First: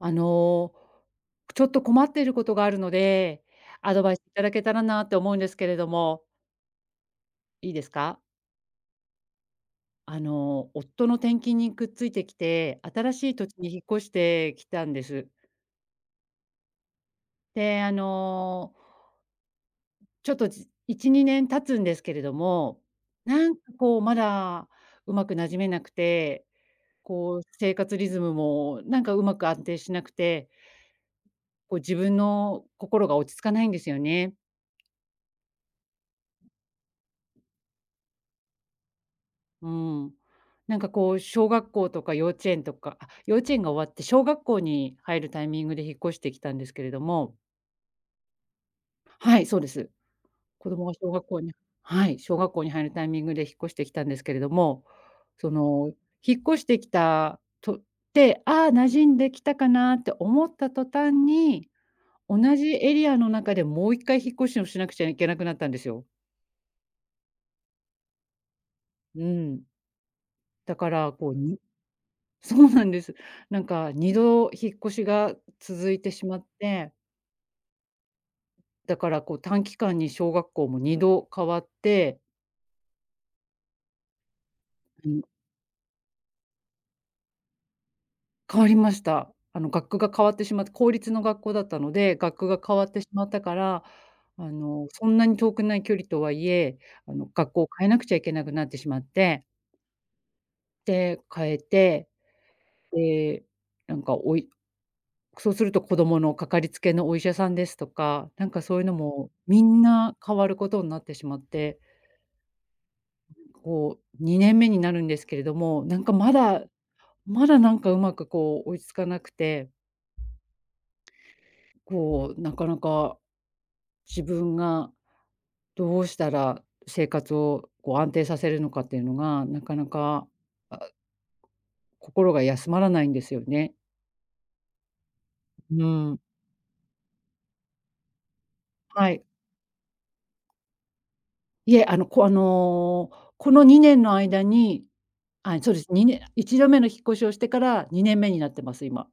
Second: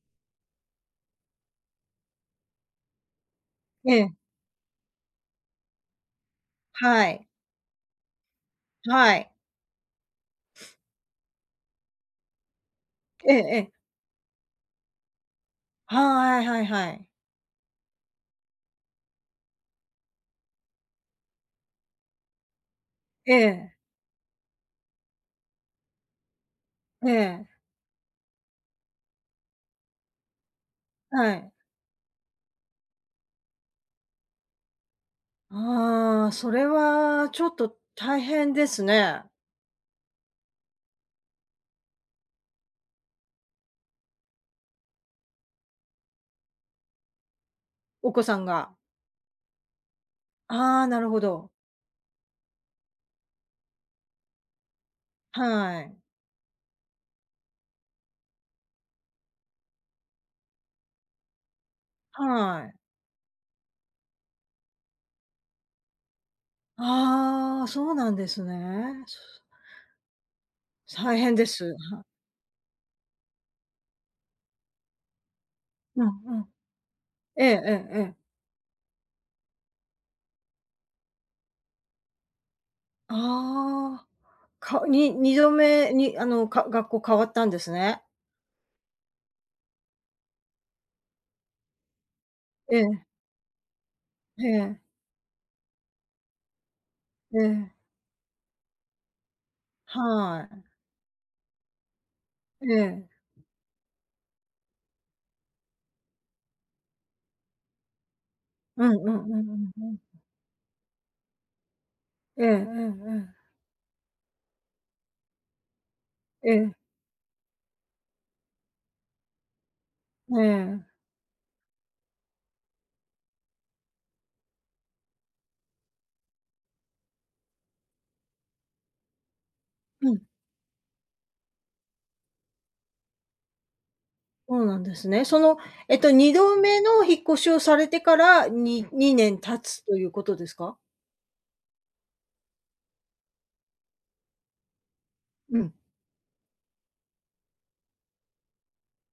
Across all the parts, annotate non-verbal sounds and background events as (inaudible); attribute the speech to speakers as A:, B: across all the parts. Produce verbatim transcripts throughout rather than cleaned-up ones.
A: あの、ちょっと困っていることがあるので、
B: え
A: アド
B: え、
A: バイスいただけたらなって思うんですけれども、
B: はい、
A: いいですか？
B: はい。
A: あの、夫の転勤にくっついてきて、新し
B: え
A: い
B: え
A: 土地
B: え
A: に引
B: え。
A: っ越してきたんです。
B: はいはいはい。
A: で、あの、ちょっとじいち、にねん経つんですけれども、
B: え
A: なんか
B: え、
A: こうまだうまく馴染めなくて、
B: え
A: こう
B: え、
A: 生活リズムもなんかうまく安定しなくて、
B: はい。
A: こう自分の心が落ち着かないんですよね。
B: ああ、それはちょっと大変ですね。
A: うん。なんかこう、小学校とか幼稚園とか、あ、幼稚園が終わって小学校に入るタイミングで引っ越してきたんですけれども。
B: お子さんが。
A: はい、そうです。子
B: あ
A: 供
B: あ、
A: が
B: なる
A: 小
B: ほ
A: 学校
B: ど。
A: に、はい、小学校に入るタイミングで引っ越してきたんですけれども、そ
B: は
A: の、
B: い。
A: 引っ越してきたとって「ああ、馴染んできたかな」って思った途端に、同
B: は
A: じ
B: い。
A: エリアの中でもう一回引っ越しをしなくちゃいけなくなったんですよ。
B: ああ、そうなんですね。そ
A: うん。だから
B: 大
A: こ
B: 変
A: う、
B: です。
A: そうなんです。なんかにど引っ越しが続い
B: うん
A: てしま
B: う
A: っ
B: ん。
A: て、
B: ええええええ。
A: だからこう短期間に小学校もにど変わって、
B: ああ、か
A: う
B: に
A: ん、
B: にどめにあの、か学校変わったんですね。
A: 変わりました。あの学区が変わってしまって、公立の学校だったので、学区が
B: え
A: 変わって
B: え、
A: しまったから、
B: え
A: あ
B: え、
A: のそんなに遠くない距離とはいえ、あの
B: え
A: 学校を
B: え、
A: 変えなくちゃいけなくなってしまって、
B: は
A: で、変えて、
B: い。ええ。
A: で、なんかおいそうすると子どものかかりつけのお医者さんですとか、なんかそうい
B: う
A: う
B: ん
A: の
B: う
A: も
B: んうんう
A: み
B: ん
A: ん
B: うん。
A: な変わることになってしまって。
B: ええええええ。
A: こう、にねんめになるんですけれども、なんかま
B: え
A: だ、
B: え、
A: まだなんかうまくこう追いつかなくて、
B: ええ。
A: こう、なかなか自分がどうしたら生活をこう安定させるのかっていうのが、なかな
B: うん、
A: か、あ、心が休まらないんですよね。
B: そうなんですね。その、
A: う
B: えっと、
A: ん。
B: にどめの引っ越しをされてから、に
A: はい。
B: にねん経つということですか？
A: いえ、あの、こあの、このにねんの間に、
B: う
A: あ、そ
B: ん。
A: うです、にねんいちどめの引っ越しをしてからにねんめになってます、今。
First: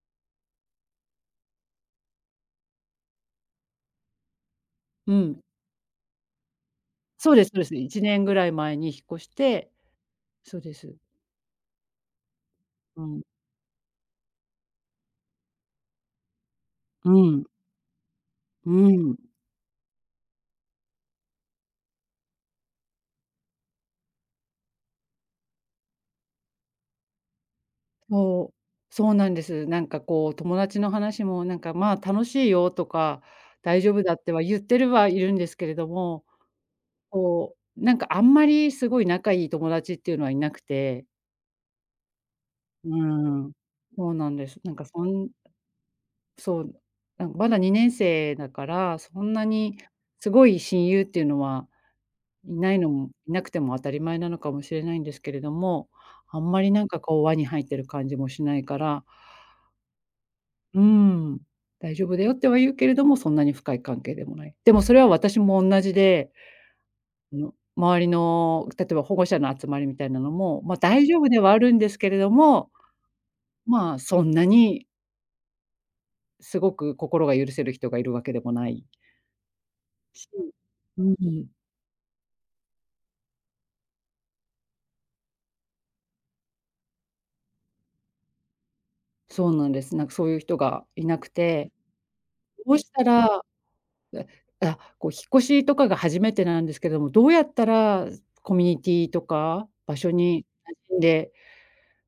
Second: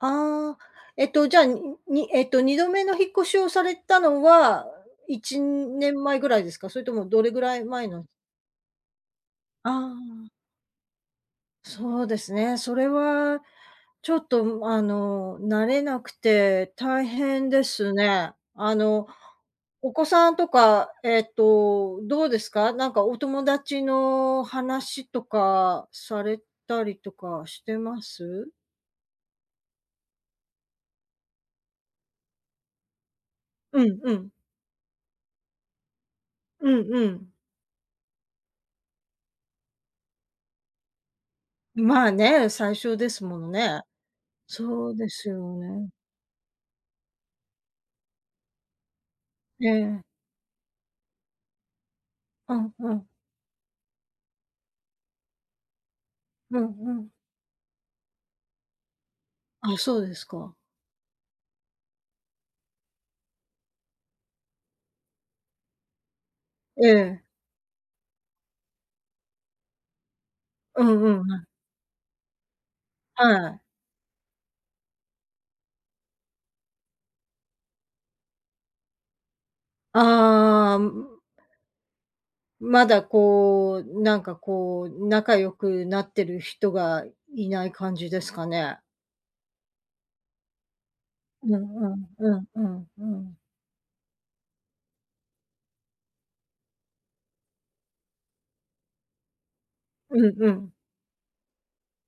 B: ああ、えっと、じゃあ、ににえっと、にどめの引っ越しをされたのは、
A: う
B: 1
A: ん。
B: 年前ぐらいですか？それともどれ
A: そう
B: ぐ
A: ですそ
B: ら
A: う
B: い
A: です。
B: 前な
A: 1
B: ん？
A: 年ぐらい前に引っ越し
B: あ
A: て、
B: あ。
A: そうです。
B: そうですね。それ
A: うん。
B: はちょっと、あの、慣れなくて大
A: うん、
B: 変ですね。
A: う
B: あの、
A: ん。
B: お子さんとか、えっと、どうですか？なんかお友達の話とかされたりとかしてます？
A: そう、そうなんです。なんかこう友達の話もなんか「まあ、楽しいよ」とか「大
B: う
A: 丈
B: ん
A: 夫
B: う
A: だ」っ
B: ん。
A: ては言ってるはいるんですけれども、
B: うんうん。
A: こう、なんかあんまりすごい仲いい友達っていうのはいなくて。
B: まあね、最初
A: う
B: ですもの
A: ん。
B: ね。
A: そうなんです。なんか
B: そう
A: そ
B: です
A: ん
B: よね。
A: そう、なんかまだにねん生だから、そんな
B: え
A: に
B: え。
A: すごい親友っていうのは
B: う
A: いな
B: ん
A: いの
B: うん。
A: もいなくても当たり前なのかもしれないんですけれども、あん
B: う
A: ま
B: ん
A: りなん
B: う
A: か
B: ん。
A: こう輪に入ってる感じもしないから、
B: あ、そうですか。
A: うん、大丈夫だよっては言うけれども、そんなに深い関係でもない。でもそれは私も同じで、
B: ええ。
A: あの、周りの、例えば保護者の集まりみたいなのも、ま、
B: うん
A: 大丈
B: う
A: 夫で
B: ん。
A: はあるんですけれども、
B: はい。
A: まあ、そんなにすごく心が許せる人がいるわけでもないし、
B: ああ、
A: うん、
B: まだこう、なんかこう、仲良くなってる人がいない感じですかね？
A: そうなんです。なんかそういう人がいなく
B: う
A: て、
B: んうんうんう
A: どう
B: ん
A: した
B: うん。
A: ら、え、あ、こう引っ越しとかが初めてなんですけども、どうやったらコミュニティとか場所
B: うん
A: に
B: うん。
A: 馴染んで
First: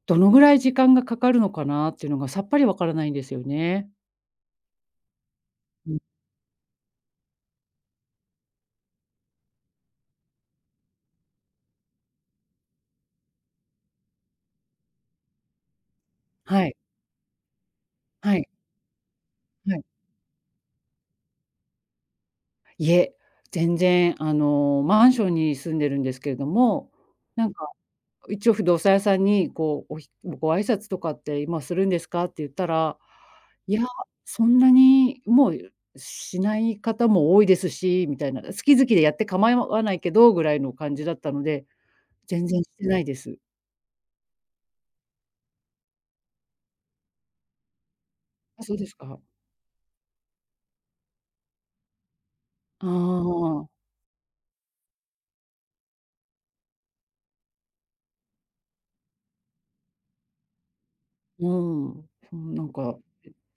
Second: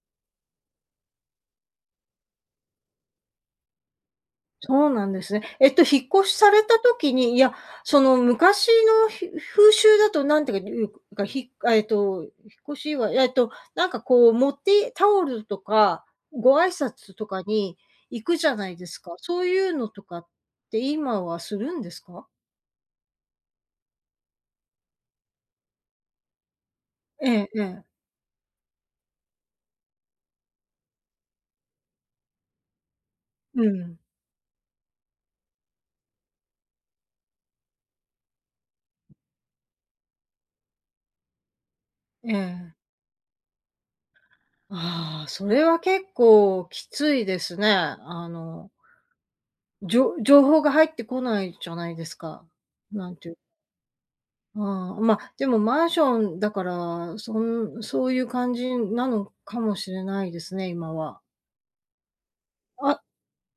A: どのぐらい時間がかかるのかなっていうのがさっぱりわからないんですよね。
B: そうなんですね。えっと、
A: うん、
B: 引っ越しされた時に、いや、その昔のひ風習だとなんていうか、ひえっと、引っ越しはいえっと、なんかこう持ってタオルとか、ご
A: は
B: 挨
A: い、
B: 拶とかに行く
A: は
B: じ
A: い、
B: ゃないですか。そういう
A: はい。
B: のとかって今はするんですか？
A: いえ、全然あの、マンションに住んでるんですけれども、
B: え
A: な
B: え
A: ん
B: え
A: か
B: え。
A: 一応不動産屋さんにこう、おひご挨拶とかって今するんですかって言ったら、
B: う
A: いや、
B: ん、
A: そんなにもうしない方も多いですし、みたいな、好き好きでやって構わないけどぐらいの感じだったので、
B: え
A: 全然し
B: え。
A: てないです。
B: ああ、それは結構きついですね。あ
A: あ、
B: の、
A: そうですか。
B: じょ情報が入ってこないじゃないですか。
A: ああ、
B: なんていう、
A: うん。
B: うん、まあ、でもマンションだから、そんそういう感じなのかもしれないですね、今は。
A: そうん、なんか
B: あ、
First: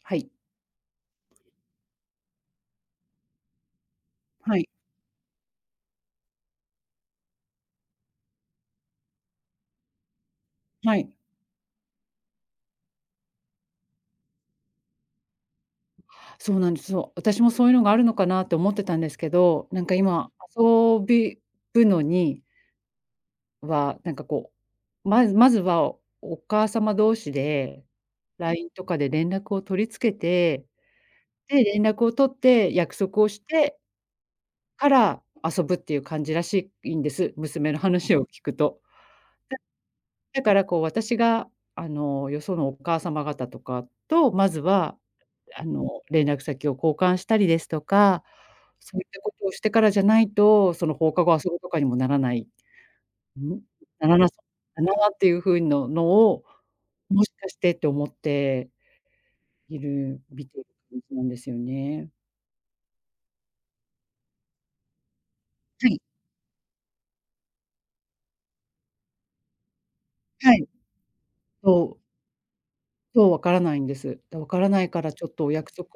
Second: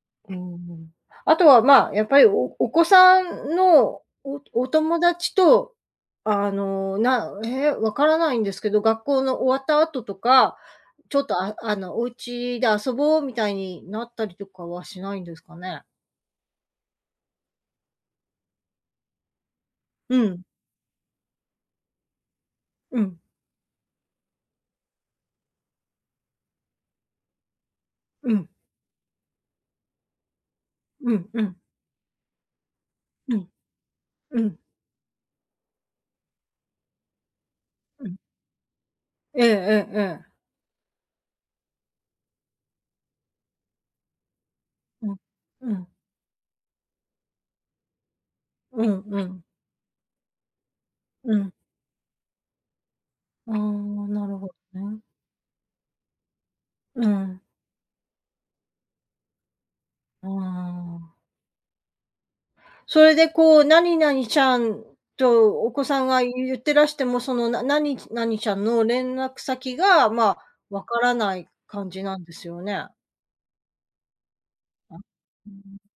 A: はい。
B: うん。あとは、まあ、やっぱりおお子さんのお
A: は
B: お
A: い。
B: 友達と、あの、なえ、わからないんですけど、学校の終わった後とか
A: はい。
B: ちょっと、ああの、お家で遊ぼうみたいになったりとかはしないんですかね？
A: そうなんです。そう、私もそういうのがあるのかなって思ってたんですけど、なんか
B: う
A: 今、
B: ん、
A: 遊びぶのに
B: うん、
A: は、なんかこう、まずまずはお母様同士で、
B: うん、
A: ライン とかで連絡を取り付けて、
B: うん、うん、
A: で、連絡を取って約束を
B: う
A: し
B: ん、
A: て
B: うん、
A: から遊ぶっていう感じらしいんです、娘の
B: うん。
A: 話を聞くと。
B: ええ
A: だ
B: ええええ。
A: だからこう私が、あの、よそのお母様方とかと、まずは
B: うん、
A: あ
B: うん、
A: の、連絡先を交換したりですとか、
B: う
A: そう
B: ん、
A: いった
B: う
A: こ
B: ん、
A: とをしてからじゃないと、その放課後
B: う
A: 遊
B: ん。
A: ぶとかにもならない、
B: ああ、
A: ん、なら
B: な
A: なそ
B: るほど
A: うだ
B: ね。
A: なっていう風ののを、
B: う
A: もし
B: ん。
A: かしてって思っている
B: あ
A: 見ている感じな
B: あ。
A: んですよね。
B: それでこう、何々ちゃんとお子
A: は
B: さ
A: い、
B: んが言ってらしても、その、な何々ちゃんの連絡先が、まあ、
A: はい。
B: わからない感
A: そう、
B: じなんですよね？
A: そう、わからないんです。だ、わからない
B: あ、
A: からちょっと
B: う
A: お約
B: ん。
A: 束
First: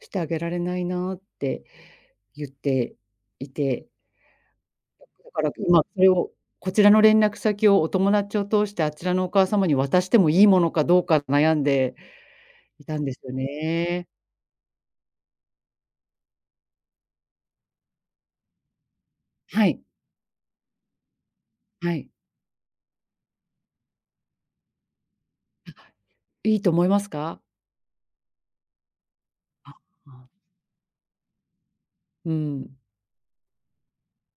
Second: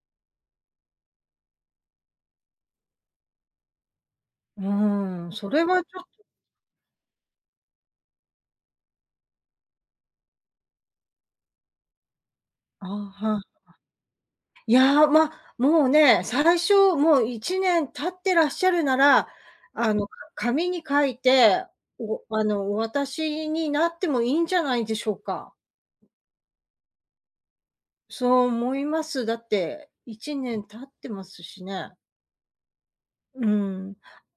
A: してあげられないなって言っていて、
B: うー
A: だ
B: ん、
A: か
B: そ
A: ら
B: れは
A: 今
B: ち
A: そ
B: ょ、
A: れを、こちらの連絡先をお友達を通して、あちらのお母様に渡してもいいものかどうか悩んでい
B: あ
A: たんです
B: あ、
A: よ
B: は。
A: ね。
B: いや、ま、もうね、最初、もういちねん経ってらっしゃるなら、
A: はい、
B: あの、か紙に書いて、
A: はい。
B: おあの、お渡しになってもいいんじゃないでしょうか。
A: いいと思いますか？
B: そう思います。だっ
A: あ、
B: て、
A: あ、
B: いちねん経ってますしね。
A: うん。
B: うん。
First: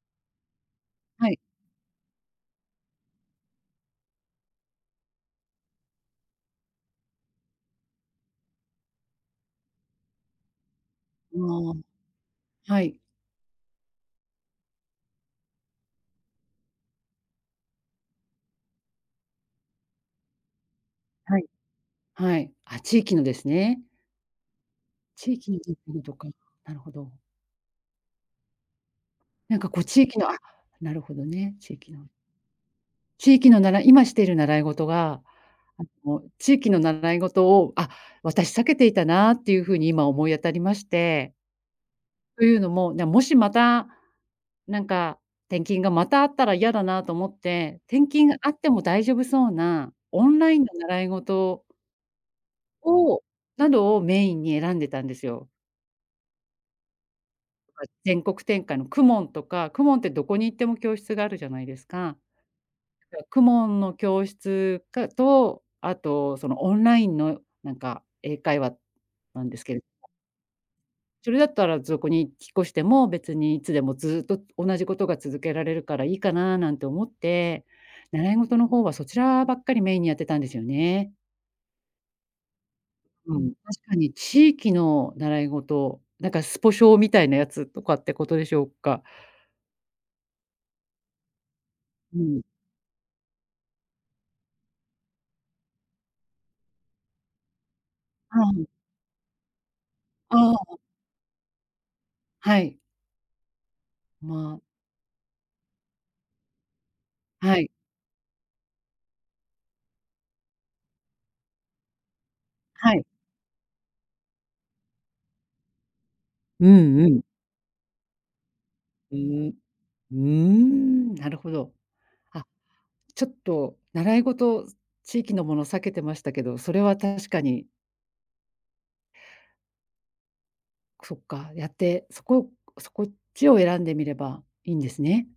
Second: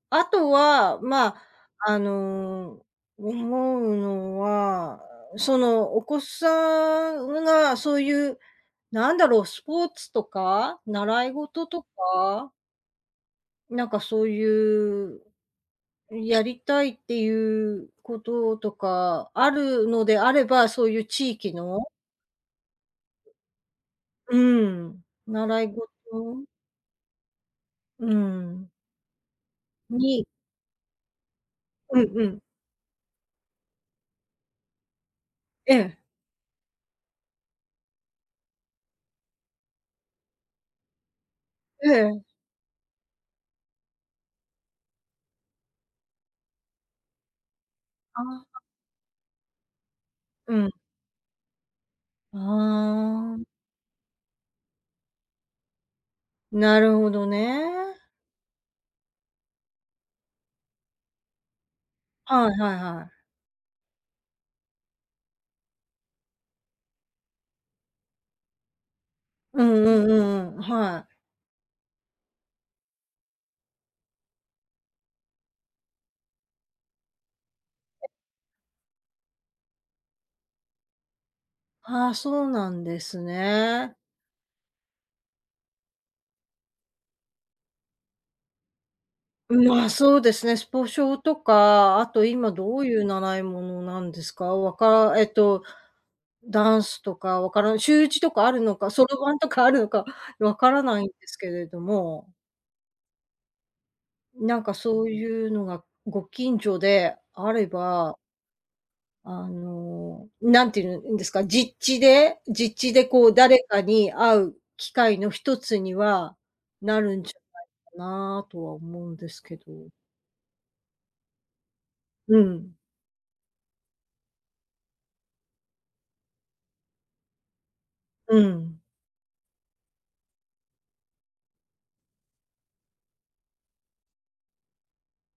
B: あとは、
A: は
B: ま、
A: い。
B: あの、思うのは、その、お子さんがそういう、なんだろう、スポーツとか習い
A: あ
B: 事
A: あ、
B: とか
A: はい、
B: なんかそういう、やりたいっていうこととかあるのであれば、そういう地
A: はい、
B: 域の。
A: はい。あ、地域のですね。
B: うーん。
A: 地域の
B: 習い事、
A: (unintelligible) とか、なるほど。
B: うん、
A: なんかこう地域
B: に、
A: のあ、なるほどね、地域
B: う
A: の。
B: んうん。
A: 地域のなら今している習い事が、
B: え
A: あ
B: え。
A: の、地域の習い事を、あ、私避けていたなっていう風に今思い当たりまして、
B: ええ、
A: というのも、なもしまた、なんか、転勤がまたあったら嫌だなと思って、転勤があっ
B: あ、
A: ても大丈夫そうなオンラ
B: う
A: イン
B: ん。
A: の習い事
B: あ。
A: を
B: ああ、
A: などをメインに選んでたんですよ。
B: なるほどね。
A: ま、全国展開の公文とか、公文ってどこに行っても教室があるじゃないですか。
B: はいはいは
A: だか
B: い。
A: 公文の教室かと、あとそのオンラインのなんか英会話なんで
B: う
A: すけ、
B: んうんうんうん、はい。
A: それだったらそこに引っ越しても、別にいつでもずっと同じことが続けられるからいいかななんて思って、習い事の方はそちらばっかりメインにやってたんですよね。
B: ああ、そうなんです
A: うん。確
B: ね。
A: かに地域の習い事、なんかスポ少みたいなやつとかってことでしょうか？
B: まあ、そうですね、スポ少とか、あ
A: う
B: と
A: ん。
B: 今どういう習い物なんですか？わかえっとダンスとかわからん週いちとかある
A: あ
B: のか、そろばんとかあるのか
A: あ、
B: (laughs)
A: あ
B: わから
A: あ、
B: ないんですけれども、
A: はい。ま
B: な
A: あ、
B: んかそういうのがご近所であ
A: は
B: れ
A: い、
B: ば、あの、なんて言うんですか、実地で実地
A: は
B: で
A: い。
B: こう誰かに会う機会の一つには
A: う
B: な
A: んう
B: るんじ
A: ん。
B: ゃなとは思うん
A: う
B: です
A: ん。
B: けど。
A: うーん、なるほど。
B: う
A: あ、
B: ん、
A: ちょっと習い事、地域のもの避けてましたけど、それは確かに
B: うん。
A: そっか、やって、そこそこっちを選んでみればいいんですね。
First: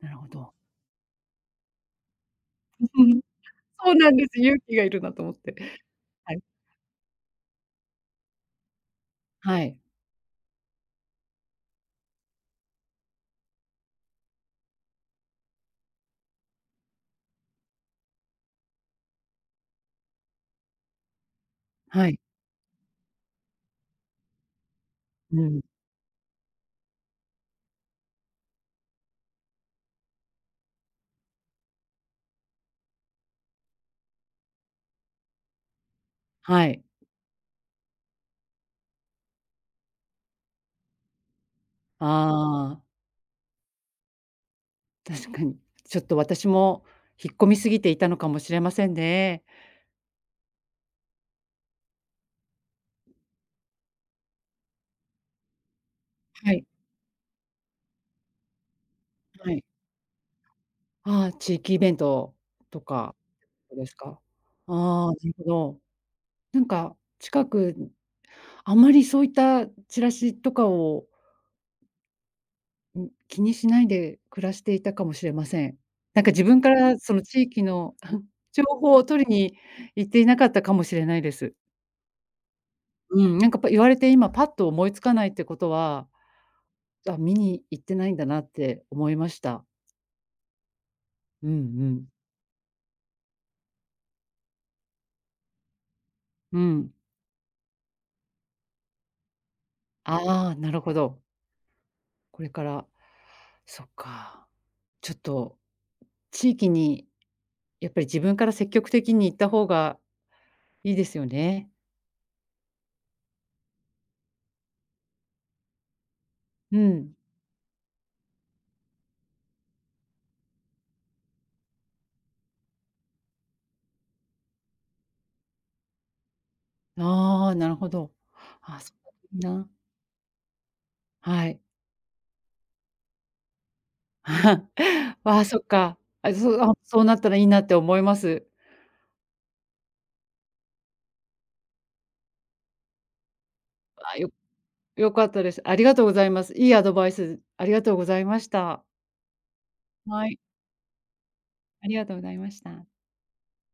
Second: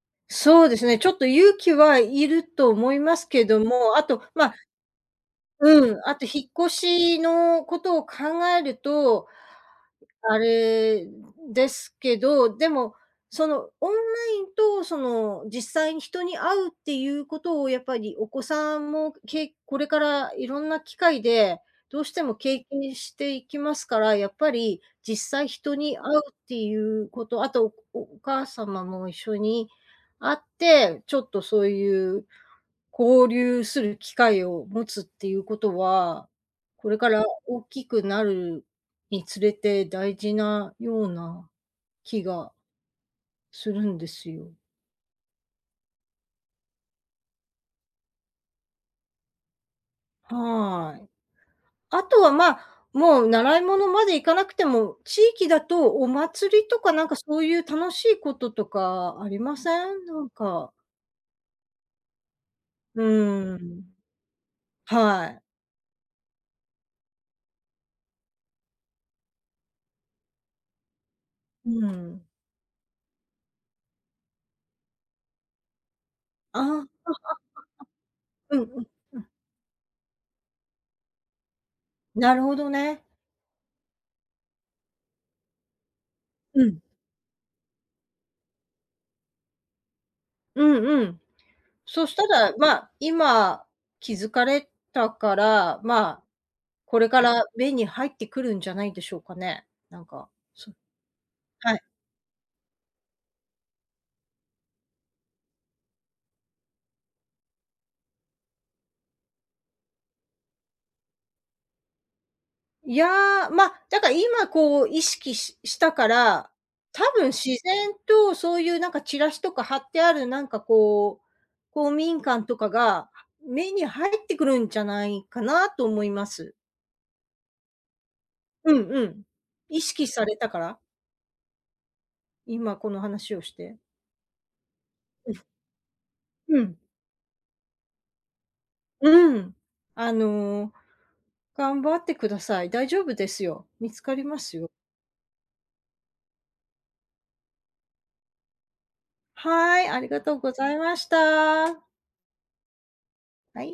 A: なるほど。
B: そうですね、ちょっと勇気はいると思いま
A: (laughs)
B: すけど
A: そ
B: も、
A: う
B: あ
A: なん
B: と、
A: です。
B: ま、
A: 勇気がいるなと思って。
B: うん、あと
A: はい。
B: 引っ越しのことを考えると、
A: はい、
B: あれですけど、でも、その、オンラインとその、実際に人に会うっていうことをやっぱりお子さんも、けこれからいろんな機会で、どう
A: は
B: し
A: い、
B: ても経験していきますから、やっぱり実
A: う
B: 際
A: ん、
B: 人に会うっていうこと、あと、おお母様も一緒に会って、ちょっとそういう交流する機会を持つっていうことは、
A: はい。
B: これから大きくなるにつれて大事なような気が
A: ああ、
B: するんですよ。
A: 確かに。ちょっと私も引っ込みすぎていたのかもしれませんね。
B: はい。あとは、ま、あ、もう習い物まで行かなくても、地域だとお
A: は
B: 祭
A: い。
B: りとかなんかそういう楽しいこととかあり
A: は
B: ま
A: い。
B: せん？なんか、
A: ああ、地域イベントと
B: う
A: か
B: ーん、
A: ですか。ああ、な
B: は
A: る
B: い。
A: ほど。なんか近くあんまりそういったチラシとかを、
B: うん。
A: うん、気にしないで暮らしていたかもしれません。なんか自分から
B: あ、
A: その地域の (laughs)
B: うん
A: 情
B: うん
A: 報を
B: う
A: 取
B: ん。
A: りに行っていなかったかもしれないです。
B: なるほどね。
A: うん、なんかぱ言われて今パッと思いつかないってことは、
B: うん。
A: あ、見に行ってないんだなって思いました。
B: うんうん。
A: うんう
B: そ
A: ん。
B: したら、ま、あ、今気づかれたから、まあ
A: うん。
B: これから目に入ってくるんじゃないでしょうかね。なんか、
A: ああ、
B: そ
A: なるほど。
B: はい。
A: これから、そっか。ちょっと地域にやっぱり自分から積極的に行った方がいいですよね。
B: いや、まあ、だから今こう意識ししたから、
A: う
B: 多
A: ん。
B: 分自然とそういうなんかチラシとか貼ってあるなんかこう、公民館とかが、目に入ってくるんじゃないかなと思います。
A: ああ、なるほど。
B: う
A: あ
B: ん
A: そう
B: う
A: だ、
B: ん。
A: いいな。
B: 意識されたから、
A: はい。
B: 今この話をして。
A: (laughs)
B: うん、
A: わあ、そっか。あ、そ
B: う
A: う、あ、
B: ん。
A: そうなったらいいなって思います。
B: うん。あの、頑張ってください。大丈夫ですよ。見つか
A: あ、
B: り
A: よ
B: ますよ。
A: よかったです。ありがとうございます。いいアドバイスありがとうございました。
B: はい、ありが
A: は
B: とう
A: い、
B: ございました。は
A: ありがとうございました。
B: い。